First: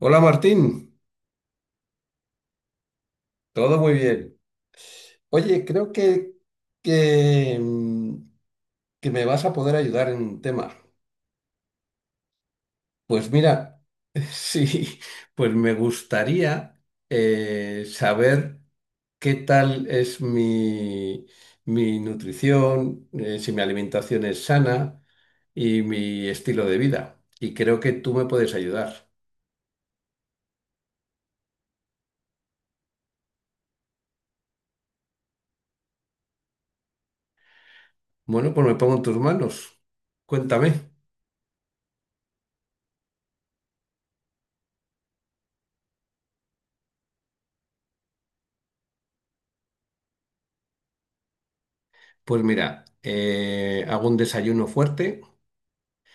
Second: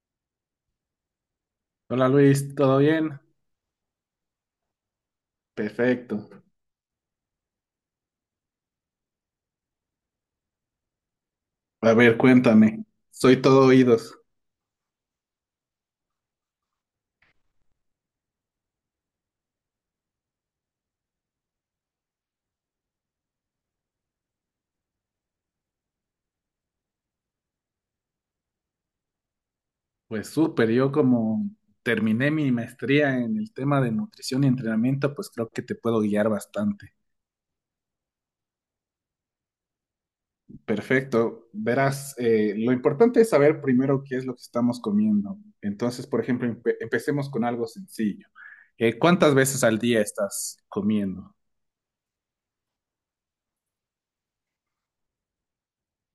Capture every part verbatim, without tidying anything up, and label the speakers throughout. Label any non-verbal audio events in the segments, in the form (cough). Speaker 1: Hola Martín,
Speaker 2: Hola Luis, ¿todo bien?
Speaker 1: todo muy bien. Oye, creo
Speaker 2: Perfecto.
Speaker 1: que, que, mm, que me vas a poder ayudar en un tema.
Speaker 2: A ver, cuéntame.
Speaker 1: Pues
Speaker 2: Soy todo
Speaker 1: mira,
Speaker 2: oídos.
Speaker 1: (laughs) sí, pues me gustaría eh, saber qué tal es mi, mi nutrición, eh, si mi alimentación es sana y mi estilo de vida. Y creo que tú me puedes ayudar.
Speaker 2: Pues súper, yo como terminé mi maestría en el tema de nutrición y entrenamiento, pues creo que te puedo guiar bastante.
Speaker 1: Bueno, pues me pongo en tus manos. Cuéntame.
Speaker 2: Perfecto. Verás, eh, lo importante es saber primero qué es lo que estamos comiendo. Entonces, por ejemplo, empe- empecemos con algo sencillo. Eh, ¿cuántas veces al día estás comiendo?
Speaker 1: Pues mira, eh, hago un desayuno fuerte.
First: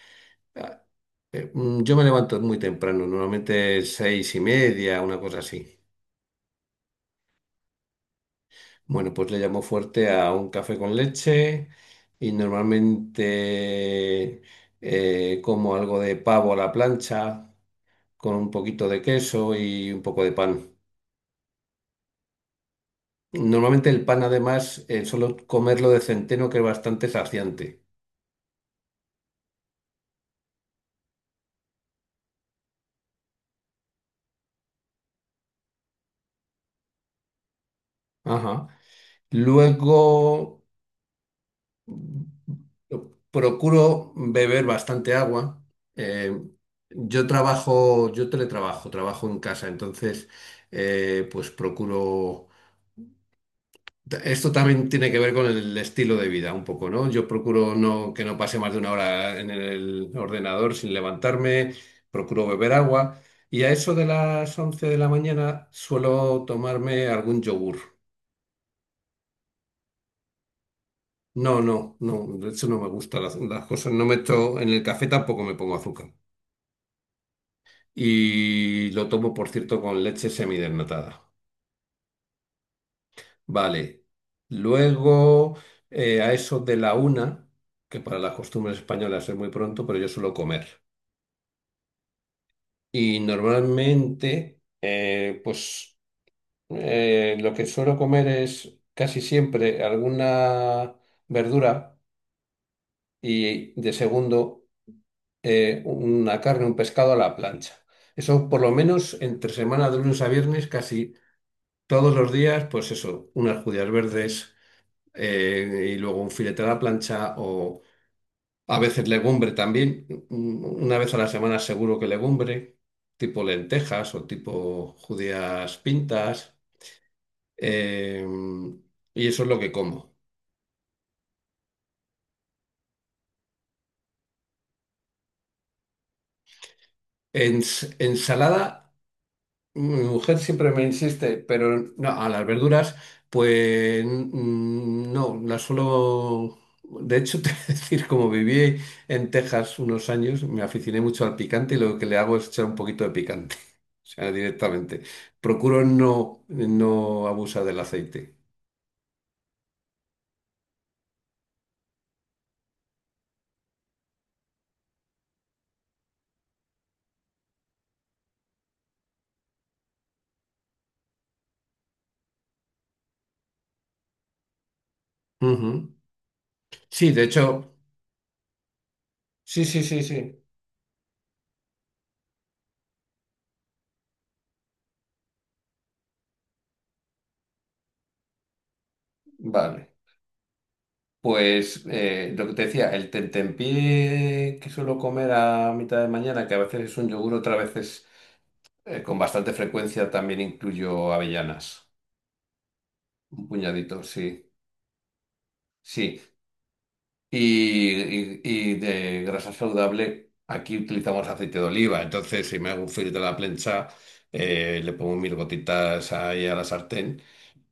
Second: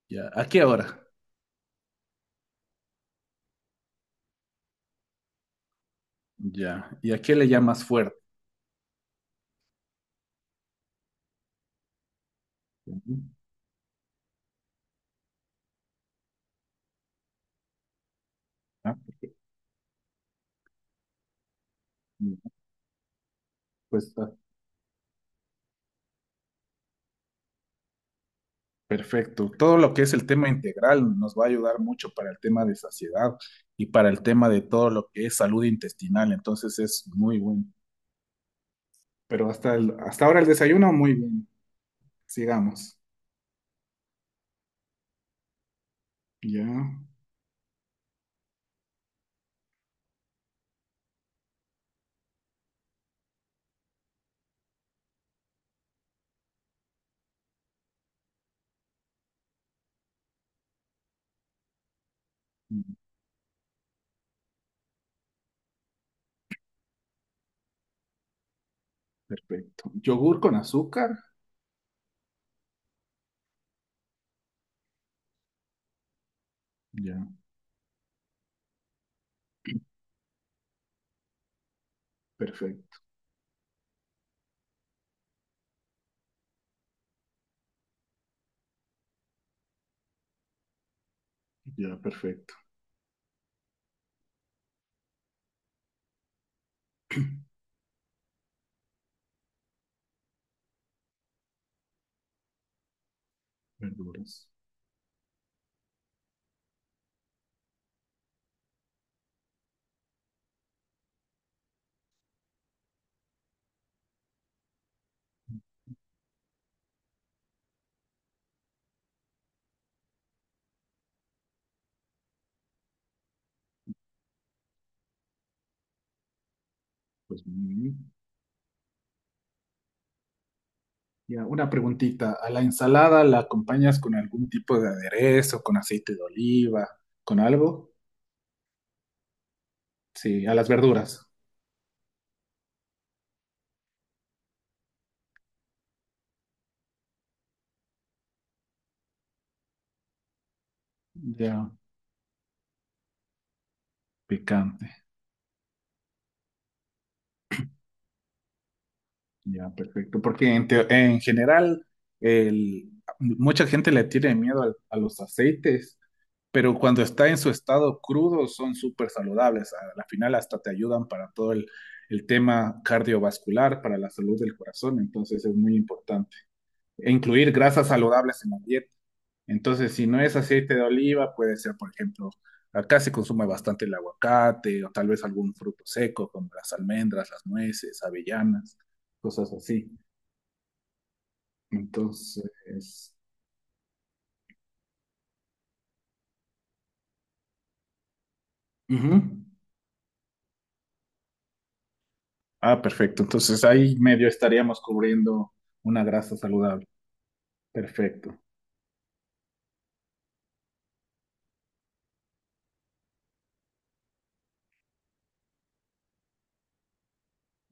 Speaker 2: Ya. ¿A qué
Speaker 1: Ah,
Speaker 2: hora?
Speaker 1: eh, mm, Yo me levanto muy temprano, normalmente seis y media, una cosa así.
Speaker 2: Ya. ¿Y a qué le llamas fuerte?
Speaker 1: Bueno, pues le llamo fuerte a un café con leche y
Speaker 2: Ujú.
Speaker 1: normalmente eh, como algo de pavo a la plancha con un poquito
Speaker 2: Ah,
Speaker 1: de queso y un poco de pan. Normalmente el
Speaker 2: pues
Speaker 1: pan además eh, solo comerlo de centeno que es bastante saciante.
Speaker 2: perfecto. Todo lo que es el tema integral nos va a ayudar mucho para el tema de saciedad y para el tema de todo lo que es salud intestinal. Entonces es muy bueno.
Speaker 1: Ajá.
Speaker 2: Pero hasta, el- hasta ahora el
Speaker 1: Luego
Speaker 2: desayuno, muy bien. Sigamos.
Speaker 1: yo procuro beber bastante agua. Eh,
Speaker 2: Ya.
Speaker 1: yo trabajo, yo teletrabajo, trabajo en casa, entonces, eh, pues procuro. Esto también tiene que ver con el estilo de vida, un poco, ¿no? Yo procuro no, que no pase más de una hora en el ordenador sin levantarme, procuro beber
Speaker 2: Mm,
Speaker 1: agua y a eso de las once de la mañana suelo tomarme algún yogur.
Speaker 2: perfecto. Yogur con azúcar.
Speaker 1: No, no, no, de hecho no me gustan las, las cosas, no meto en el café tampoco me pongo azúcar.
Speaker 2: Ya.
Speaker 1: Y lo tomo, por cierto, con leche semidesnatada.
Speaker 2: Perfecto.
Speaker 1: Vale. Luego, eh, a eso de la una, que para las costumbres españolas es muy pronto, pero yo suelo comer.
Speaker 2: Ya, perfecto.
Speaker 1: Y normalmente, eh, pues eh, lo que suelo comer es casi siempre alguna verdura y de
Speaker 2: Verduras.
Speaker 1: segundo eh, una carne, un pescado a la plancha. Eso por lo menos entre semana de lunes a viernes casi todos los días, pues eso, unas judías verdes eh, y luego un filete a la plancha o a veces legumbre también. Un- Una vez a la semana seguro que legumbre, tipo lentejas o tipo judías pintas.
Speaker 2: Pues muy bien.
Speaker 1: Eh, y eso es lo que como.
Speaker 2: Ya, una preguntita. ¿A la ensalada la acompañas con algún tipo de aderezo, con aceite de oliva, con algo?
Speaker 1: Ens- ensalada. Mi mujer
Speaker 2: Sí, a las
Speaker 1: siempre me
Speaker 2: verduras.
Speaker 1: insiste, pero no, a las verduras, pues mm, no, las suelo... De hecho, (laughs) te voy a decir, como viví en Texas unos años, me aficioné mucho al
Speaker 2: Ya.
Speaker 1: picante y lo que le hago es echar un poquito de picante, (laughs) o sea,
Speaker 2: Picante.
Speaker 1: directamente. Procuro no, no abusar del aceite.
Speaker 2: Ya, perfecto. Porque en, teo- en general, el, mucha gente le tiene miedo al- a los aceites, pero cuando está en su estado crudo son súper saludables. A la final hasta te ayudan para todo el, el tema cardiovascular, para la salud del corazón. Entonces es muy
Speaker 1: Ujú.
Speaker 2: importante. E
Speaker 1: Sí, de
Speaker 2: incluir
Speaker 1: hecho,
Speaker 2: grasas saludables en la dieta.
Speaker 1: sí, sí,
Speaker 2: Entonces,
Speaker 1: sí,
Speaker 2: si no es
Speaker 1: sí.
Speaker 2: aceite de oliva, puede ser, por ejemplo, acá se consume bastante el aguacate o tal vez algún fruto seco como las almendras, las nueces, avellanas, cosas
Speaker 1: Vale.
Speaker 2: así.
Speaker 1: Pues eh, lo que te decía, el
Speaker 2: Entonces,
Speaker 1: tentempié que suelo comer a mitad de mañana, que a veces es un yogur, otras veces Eh,
Speaker 2: ujú.
Speaker 1: con bastante frecuencia también incluyo avellanas,
Speaker 2: Ah, perfecto.
Speaker 1: un
Speaker 2: Entonces ahí
Speaker 1: puñadito, sí,
Speaker 2: medio estaríamos cubriendo una
Speaker 1: sí.
Speaker 2: grasa saludable.
Speaker 1: Y,
Speaker 2: Perfecto.
Speaker 1: y- y de grasa saludable, aquí utilizamos aceite de oliva, entonces si me hago un filtro de la plancha, eh, le pongo mil gotitas ahí a la sartén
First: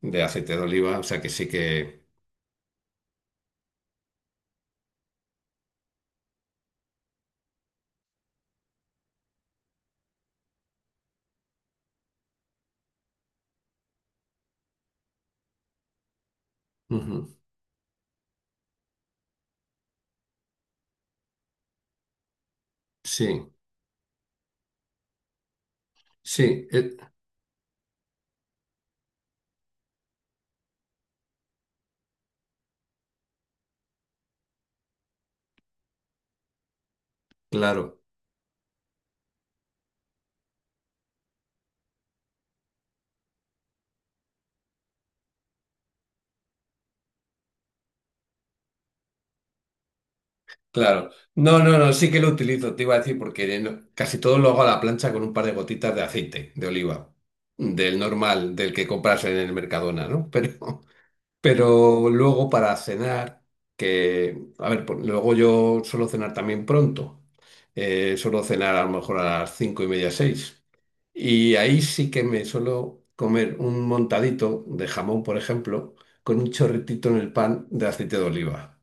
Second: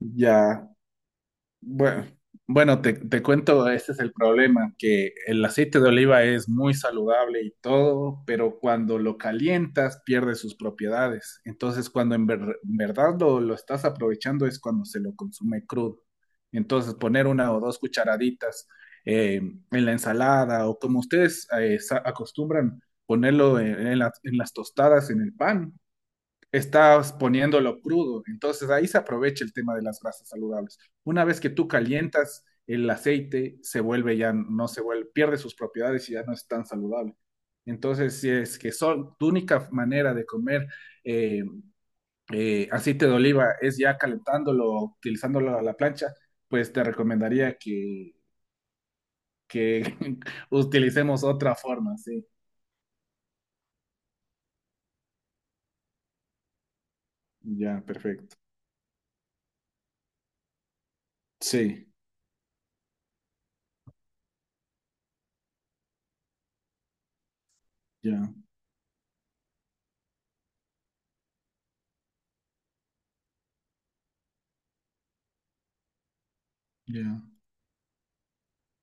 Speaker 1: de aceite de oliva, o sea que sí que...
Speaker 2: Bueno, bueno, te, te cuento, este es el problema, que el aceite de oliva es muy saludable y todo, pero cuando lo calientas pierde sus propiedades. Entonces, cuando en, ver- en verdad lo, lo estás aprovechando es cuando se lo consume crudo. Entonces, poner
Speaker 1: Ujú,
Speaker 2: una o dos cucharaditas eh, en la ensalada o como ustedes eh, sa- acostumbran
Speaker 1: sí,
Speaker 2: ponerlo en, en la- en las tostadas, en el pan,
Speaker 1: sí, eh,
Speaker 2: estás poniéndolo crudo. Entonces ahí se aprovecha el tema de las grasas saludables. Una vez que tú calientas el aceite, se vuelve ya, no se vuelve, pierde sus propiedades y ya no es tan saludable.
Speaker 1: claro.
Speaker 2: Entonces, si es que son, tu única manera de comer eh, eh, aceite de oliva es ya calentándolo, utilizándolo a la plancha, pues te recomendaría que, que (laughs)
Speaker 1: Claro.
Speaker 2: utilicemos otra
Speaker 1: No, no, no,
Speaker 2: forma,
Speaker 1: sí que
Speaker 2: sí.
Speaker 1: lo utilizo, te iba a decir, porque no- casi todo lo hago a la plancha con un par de gotitas de aceite de oliva,
Speaker 2: Ya,
Speaker 1: del
Speaker 2: perfecto.
Speaker 1: normal, del que compras en el Mercadona, ¿no? (laughs) Pero,
Speaker 2: Sí,
Speaker 1: pero luego para cenar, que, a ver, por- luego yo suelo cenar también pronto, eh,
Speaker 2: ya,
Speaker 1: suelo cenar a lo mejor a las cinco y media, seis, y ahí sí que me suelo comer un montadito de jamón, por ejemplo, con un chorritito en
Speaker 2: ya,
Speaker 1: el pan de aceite de oliva.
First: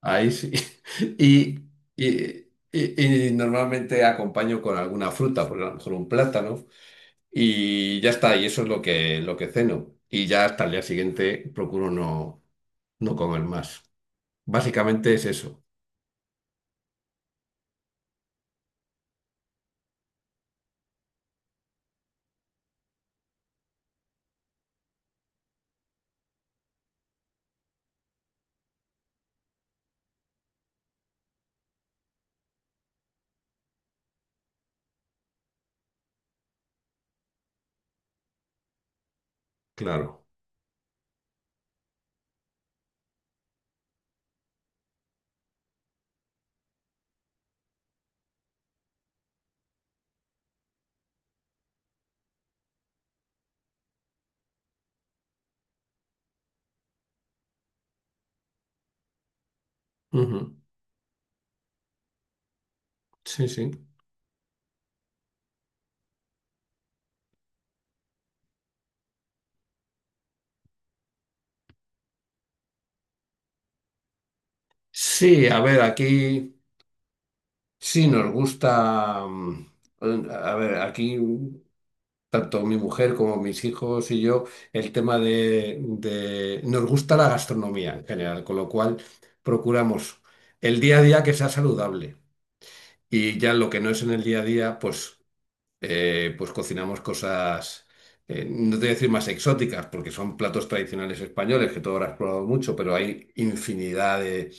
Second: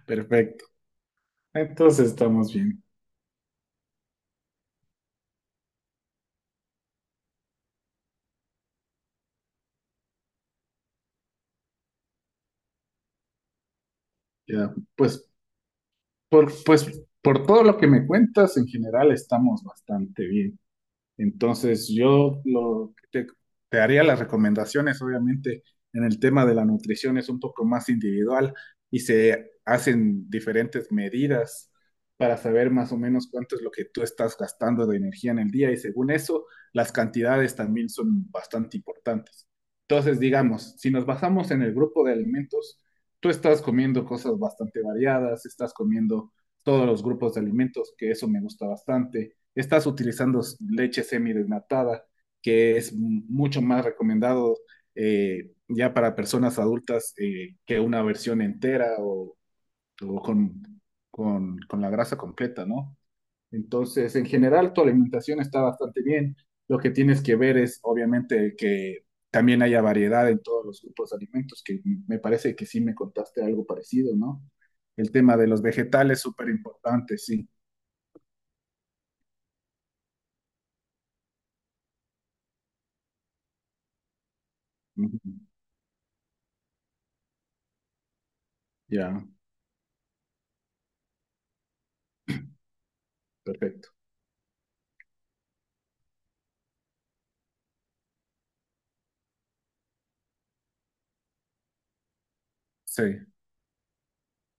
Speaker 1: Ahí sí.
Speaker 2: perfecto.
Speaker 1: (laughs) Y,
Speaker 2: Entonces
Speaker 1: y-
Speaker 2: estamos bien.
Speaker 1: y- y normalmente acompaño con alguna fruta, por a lo mejor un plátano, y ya está, y eso es lo que, lo que ceno. Y ya hasta el día siguiente procuro no, no comer más.
Speaker 2: Ya,
Speaker 1: Básicamente es
Speaker 2: pues
Speaker 1: eso,
Speaker 2: por, pues por todo lo que me cuentas, en general estamos bastante bien. Entonces, yo lo, que te, te haría las recomendaciones, obviamente, en el tema de la nutrición es un poco más individual y se hacen diferentes medidas para saber más o menos cuánto es lo que tú estás gastando de energía en el día y según eso, las cantidades también son bastante importantes. Entonces,
Speaker 1: claro.
Speaker 2: digamos, si nos basamos en el grupo de alimentos, tú estás comiendo cosas bastante variadas, estás comiendo todos los grupos de alimentos, que eso me gusta bastante, estás utilizando leche semidesnatada, que es mucho más recomendado eh, ya para personas adultas eh, que una versión entera o, o
Speaker 1: Ujú,
Speaker 2: con, con, con, la grasa completa, ¿no?
Speaker 1: sí, sí.
Speaker 2: Entonces, en general, tu alimentación está bastante bien. Lo que tienes que ver es, obviamente, que también haya variedad en todos los grupos de alimentos, que me parece que sí me contaste algo parecido, ¿no? El tema
Speaker 1: Sí,
Speaker 2: de
Speaker 1: a
Speaker 2: los
Speaker 1: ver,
Speaker 2: vegetales, súper
Speaker 1: aquí
Speaker 2: importante, sí.
Speaker 1: sí nos gusta. mm, A ver, aquí. Tanto mi mujer como mis hijos y yo, el
Speaker 2: Uh
Speaker 1: tema
Speaker 2: -huh.
Speaker 1: de, de- nos gusta la gastronomía en general, con lo cual
Speaker 2: Ya, yeah,
Speaker 1: procuramos el día a día que sea saludable y ya lo que no
Speaker 2: perfecto.
Speaker 1: es en el día a día, pues, eh, pues cocinamos cosas, eh, no te voy a decir más exóticas, porque son platos tradicionales españoles que tú habrás probado mucho, pero
Speaker 2: Sí.
Speaker 1: hay infinidad de...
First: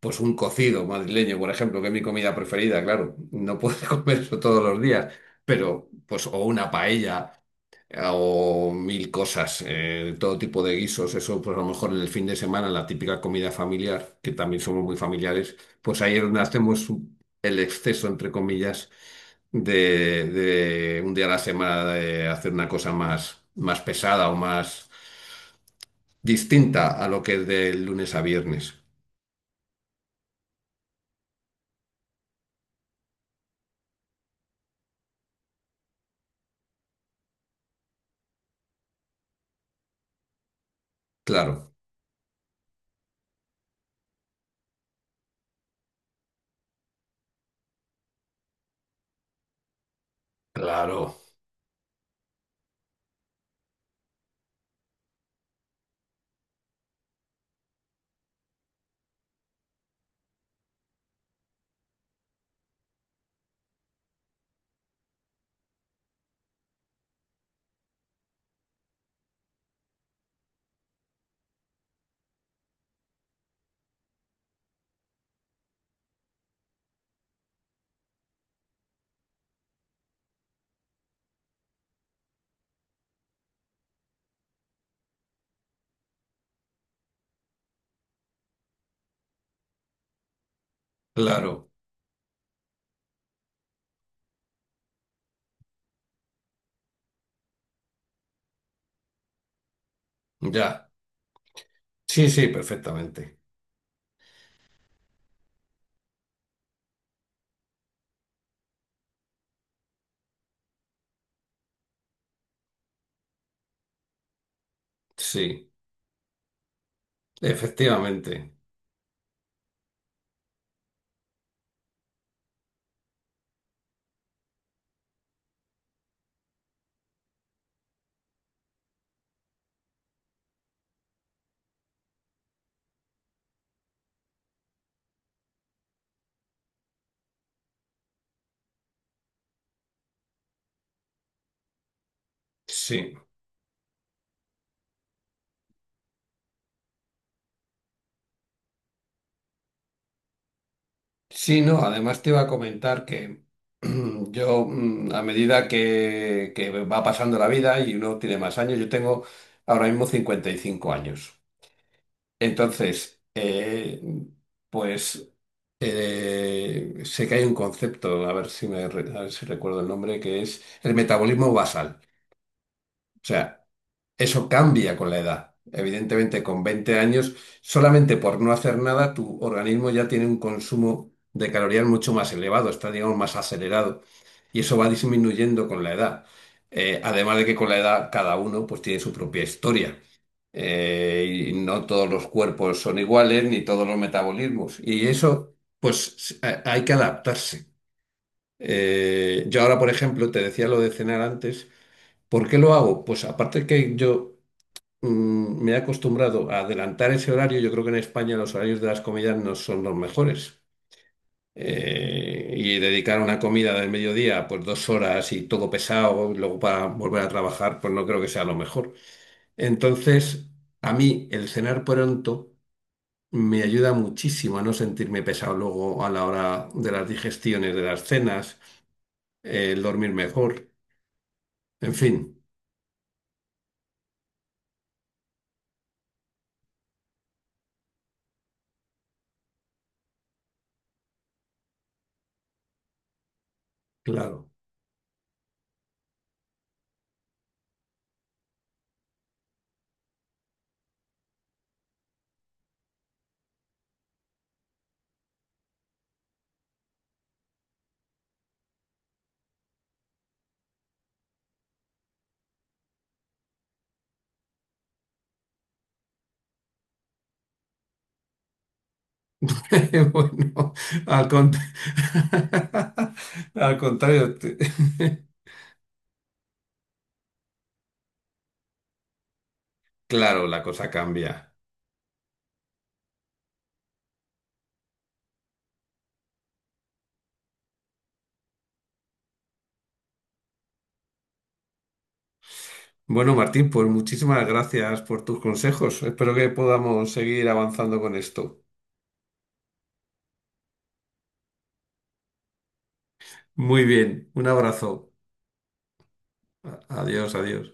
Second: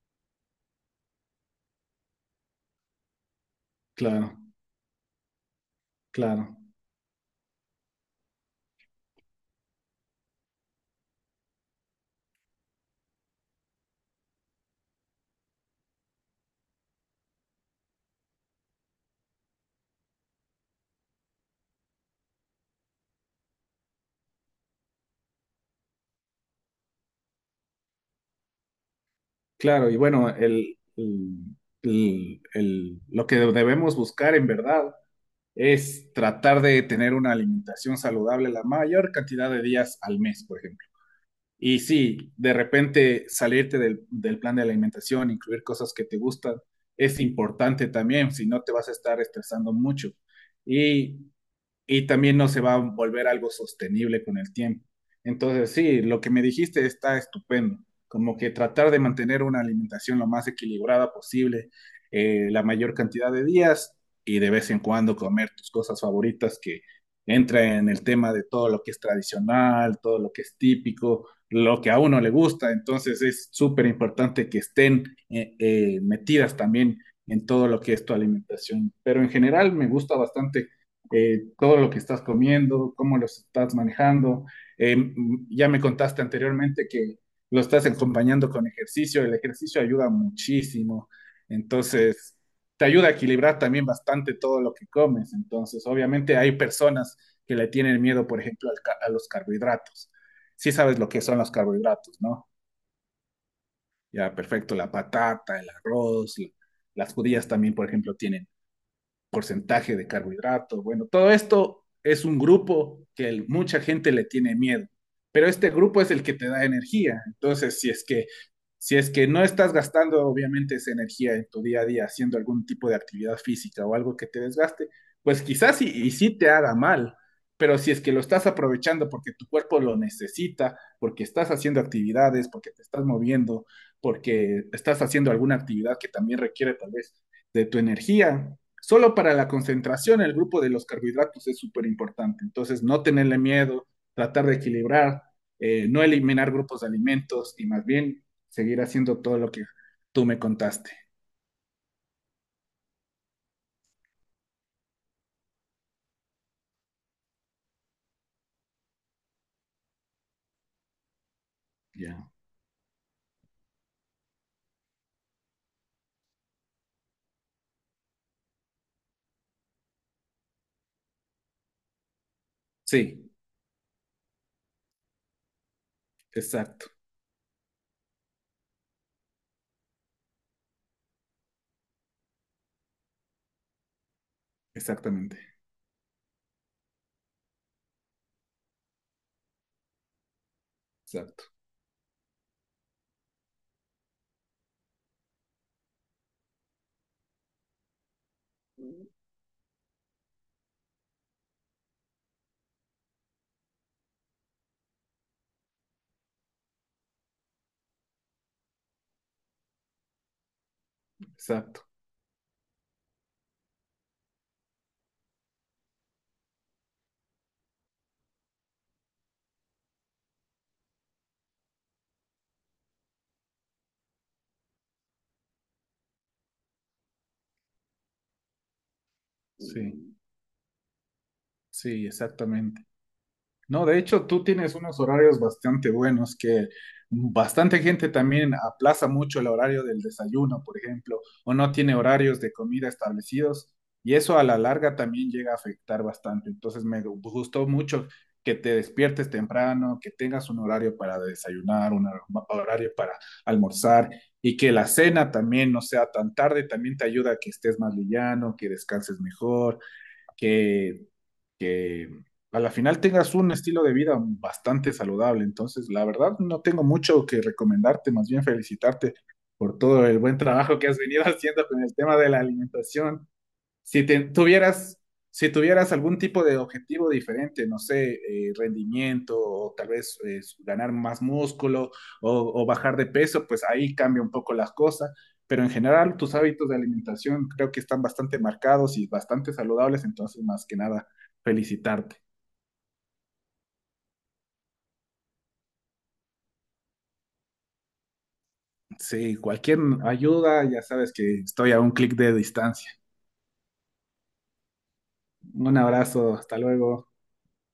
Speaker 1: Pues un cocido madrileño, por ejemplo, que es mi comida preferida, claro, no puedo (laughs) comer
Speaker 2: Claro,
Speaker 1: eso todos los días, pero pues o
Speaker 2: claro,
Speaker 1: una paella o mil cosas, eh, todo tipo de guisos, eso pues a lo mejor en el fin de semana, la típica comida familiar, que también somos muy familiares, pues ahí es donde hacemos un- el exceso, entre comillas, de, de un día a la semana de hacer una cosa más, más pesada o más distinta a lo que es de lunes a viernes.
Speaker 2: claro. Y bueno, el, el- el- el- lo que debemos buscar en verdad es tratar de tener una alimentación saludable la mayor cantidad de días al mes, por ejemplo.
Speaker 1: Claro,
Speaker 2: Y sí, de repente salirte del, del plan de alimentación, incluir cosas que te gustan, es importante también, si no te vas a estar estresando mucho.
Speaker 1: claro,
Speaker 2: Y y también no se va a volver algo sostenible con el tiempo. Entonces, sí, lo que me dijiste está estupendo, como que tratar de mantener una alimentación lo más equilibrada posible, eh, la mayor cantidad de días y de vez en cuando comer tus cosas favoritas que entra en el tema de todo lo que es tradicional, todo lo que es típico, lo que a uno le gusta. Entonces, es súper importante que estén eh, eh, metidas también en todo lo que es tu alimentación. Pero en general me gusta bastante eh, todo lo que estás comiendo, cómo lo estás manejando. Eh, ya me contaste anteriormente que lo estás acompañando con ejercicio, el ejercicio ayuda muchísimo,
Speaker 1: claro,
Speaker 2: entonces te ayuda a equilibrar también bastante todo lo que comes, entonces obviamente hay personas que le tienen miedo, por ejemplo, al ca- a los carbohidratos. ¿Sí
Speaker 1: ya.
Speaker 2: sabes lo que son los carbohidratos,
Speaker 1: Sí, sí,
Speaker 2: no?
Speaker 1: perfectamente.
Speaker 2: Ya, perfecto, la patata, el arroz, l- las judías también, por ejemplo, tienen porcentaje de carbohidrato. Bueno, todo esto es un grupo que el, mucha gente le tiene miedo, pero este
Speaker 1: Sí,
Speaker 2: grupo es el que te da energía. Entonces, si es que
Speaker 1: efectivamente.
Speaker 2: si es que no estás gastando obviamente esa energía en tu día a día haciendo algún tipo de actividad física o algo que te desgaste, pues quizás y, y sí te haga mal, pero si es que lo estás aprovechando porque tu cuerpo lo necesita, porque estás haciendo actividades, porque te estás moviendo, porque estás haciendo alguna actividad que también requiere tal vez de tu energía, solo para la concentración, el grupo de los carbohidratos es súper importante. Entonces, no
Speaker 1: Sí.
Speaker 2: tenerle miedo, tratar de equilibrar, eh, no eliminar grupos de alimentos y más bien seguir haciendo todo lo que tú me contaste.
Speaker 1: Sí, no, además te iba a comentar que (clears throat) yo, mm, a medida que, que va pasando la vida y uno tiene más años, yo tengo ahora mismo cincuenta y cinco años.
Speaker 2: Ya.
Speaker 1: Entonces, eh, pues eh, sé que hay un concepto, a ver si me, re- a ver si recuerdo el nombre, que es el metabolismo basal. O
Speaker 2: Sí,
Speaker 1: sea, eso cambia con la edad. Evidentemente, con
Speaker 2: exacto,
Speaker 1: veinte años, solamente por no hacer nada, tu organismo ya tiene un consumo de calorías mucho más elevado, está, digamos, más acelerado. Y eso va
Speaker 2: exactamente,
Speaker 1: disminuyendo con la edad. Eh, además de que con la edad cada uno pues tiene su propia historia.
Speaker 2: exacto,
Speaker 1: Eh, y no todos los cuerpos son iguales, ni todos los metabolismos. Y eso, pues ha- hay que adaptarse. Eh, yo ahora, por ejemplo, te decía lo de cenar antes. ¿Por qué lo hago? Pues aparte que yo mm, me he acostumbrado a adelantar ese horario. Yo creo que en España los horarios de las comidas no son los mejores.
Speaker 2: exacto.
Speaker 1: Eh, y dedicar una comida del mediodía, pues dos horas y todo pesado, y luego para volver a trabajar, pues no creo que sea lo mejor. Entonces, a mí el cenar pronto me ayuda muchísimo a no sentirme pesado luego a la hora de las digestiones, de las cenas, eh, el dormir
Speaker 2: Sí,
Speaker 1: mejor, en
Speaker 2: sí,
Speaker 1: fin,
Speaker 2: exactamente. No, de hecho, tú tienes unos horarios bastante buenos que bastante gente también aplaza mucho el horario del desayuno, por ejemplo, o no tiene horarios de comida establecidos y eso a
Speaker 1: claro.
Speaker 2: la larga también llega a afectar bastante. Entonces, me gu- gustó mucho que te despiertes temprano, que tengas un horario para desayunar, un hor- horario para almorzar y que la cena también no sea tan tarde, también te ayuda a que estés más liviano, que descanses mejor, que que a la final tengas un estilo de vida bastante saludable. Entonces, la verdad, no tengo mucho que recomendarte, más bien felicitarte por todo
Speaker 1: (laughs)
Speaker 2: el buen
Speaker 1: Bueno,
Speaker 2: trabajo que has venido (laughs)
Speaker 1: al, con-
Speaker 2: haciendo con el tema de la alimentación.
Speaker 1: (laughs) al
Speaker 2: Si te-
Speaker 1: contrario, te-
Speaker 2: tuvieras,
Speaker 1: (laughs)
Speaker 2: si tuvieras algún tipo de objetivo diferente, no sé, eh, rendimiento o tal vez eh,
Speaker 1: claro, la cosa
Speaker 2: ganar más
Speaker 1: cambia.
Speaker 2: músculo o, o bajar de peso, pues ahí cambia un poco las cosas. Pero en general, tus hábitos de alimentación creo que están bastante marcados y bastante saludables, entonces más que nada, felicitarte.
Speaker 1: Bueno, Martín, pues muchísimas gracias por tus consejos. Espero que podamos seguir avanzando con esto.
Speaker 2: Sí, cualquier ayuda, ya sabes que estoy a un clic de distancia.
Speaker 1: Muy bien, un abrazo.
Speaker 2: Un abrazo, hasta
Speaker 1: A-
Speaker 2: luego.
Speaker 1: Adiós, adiós.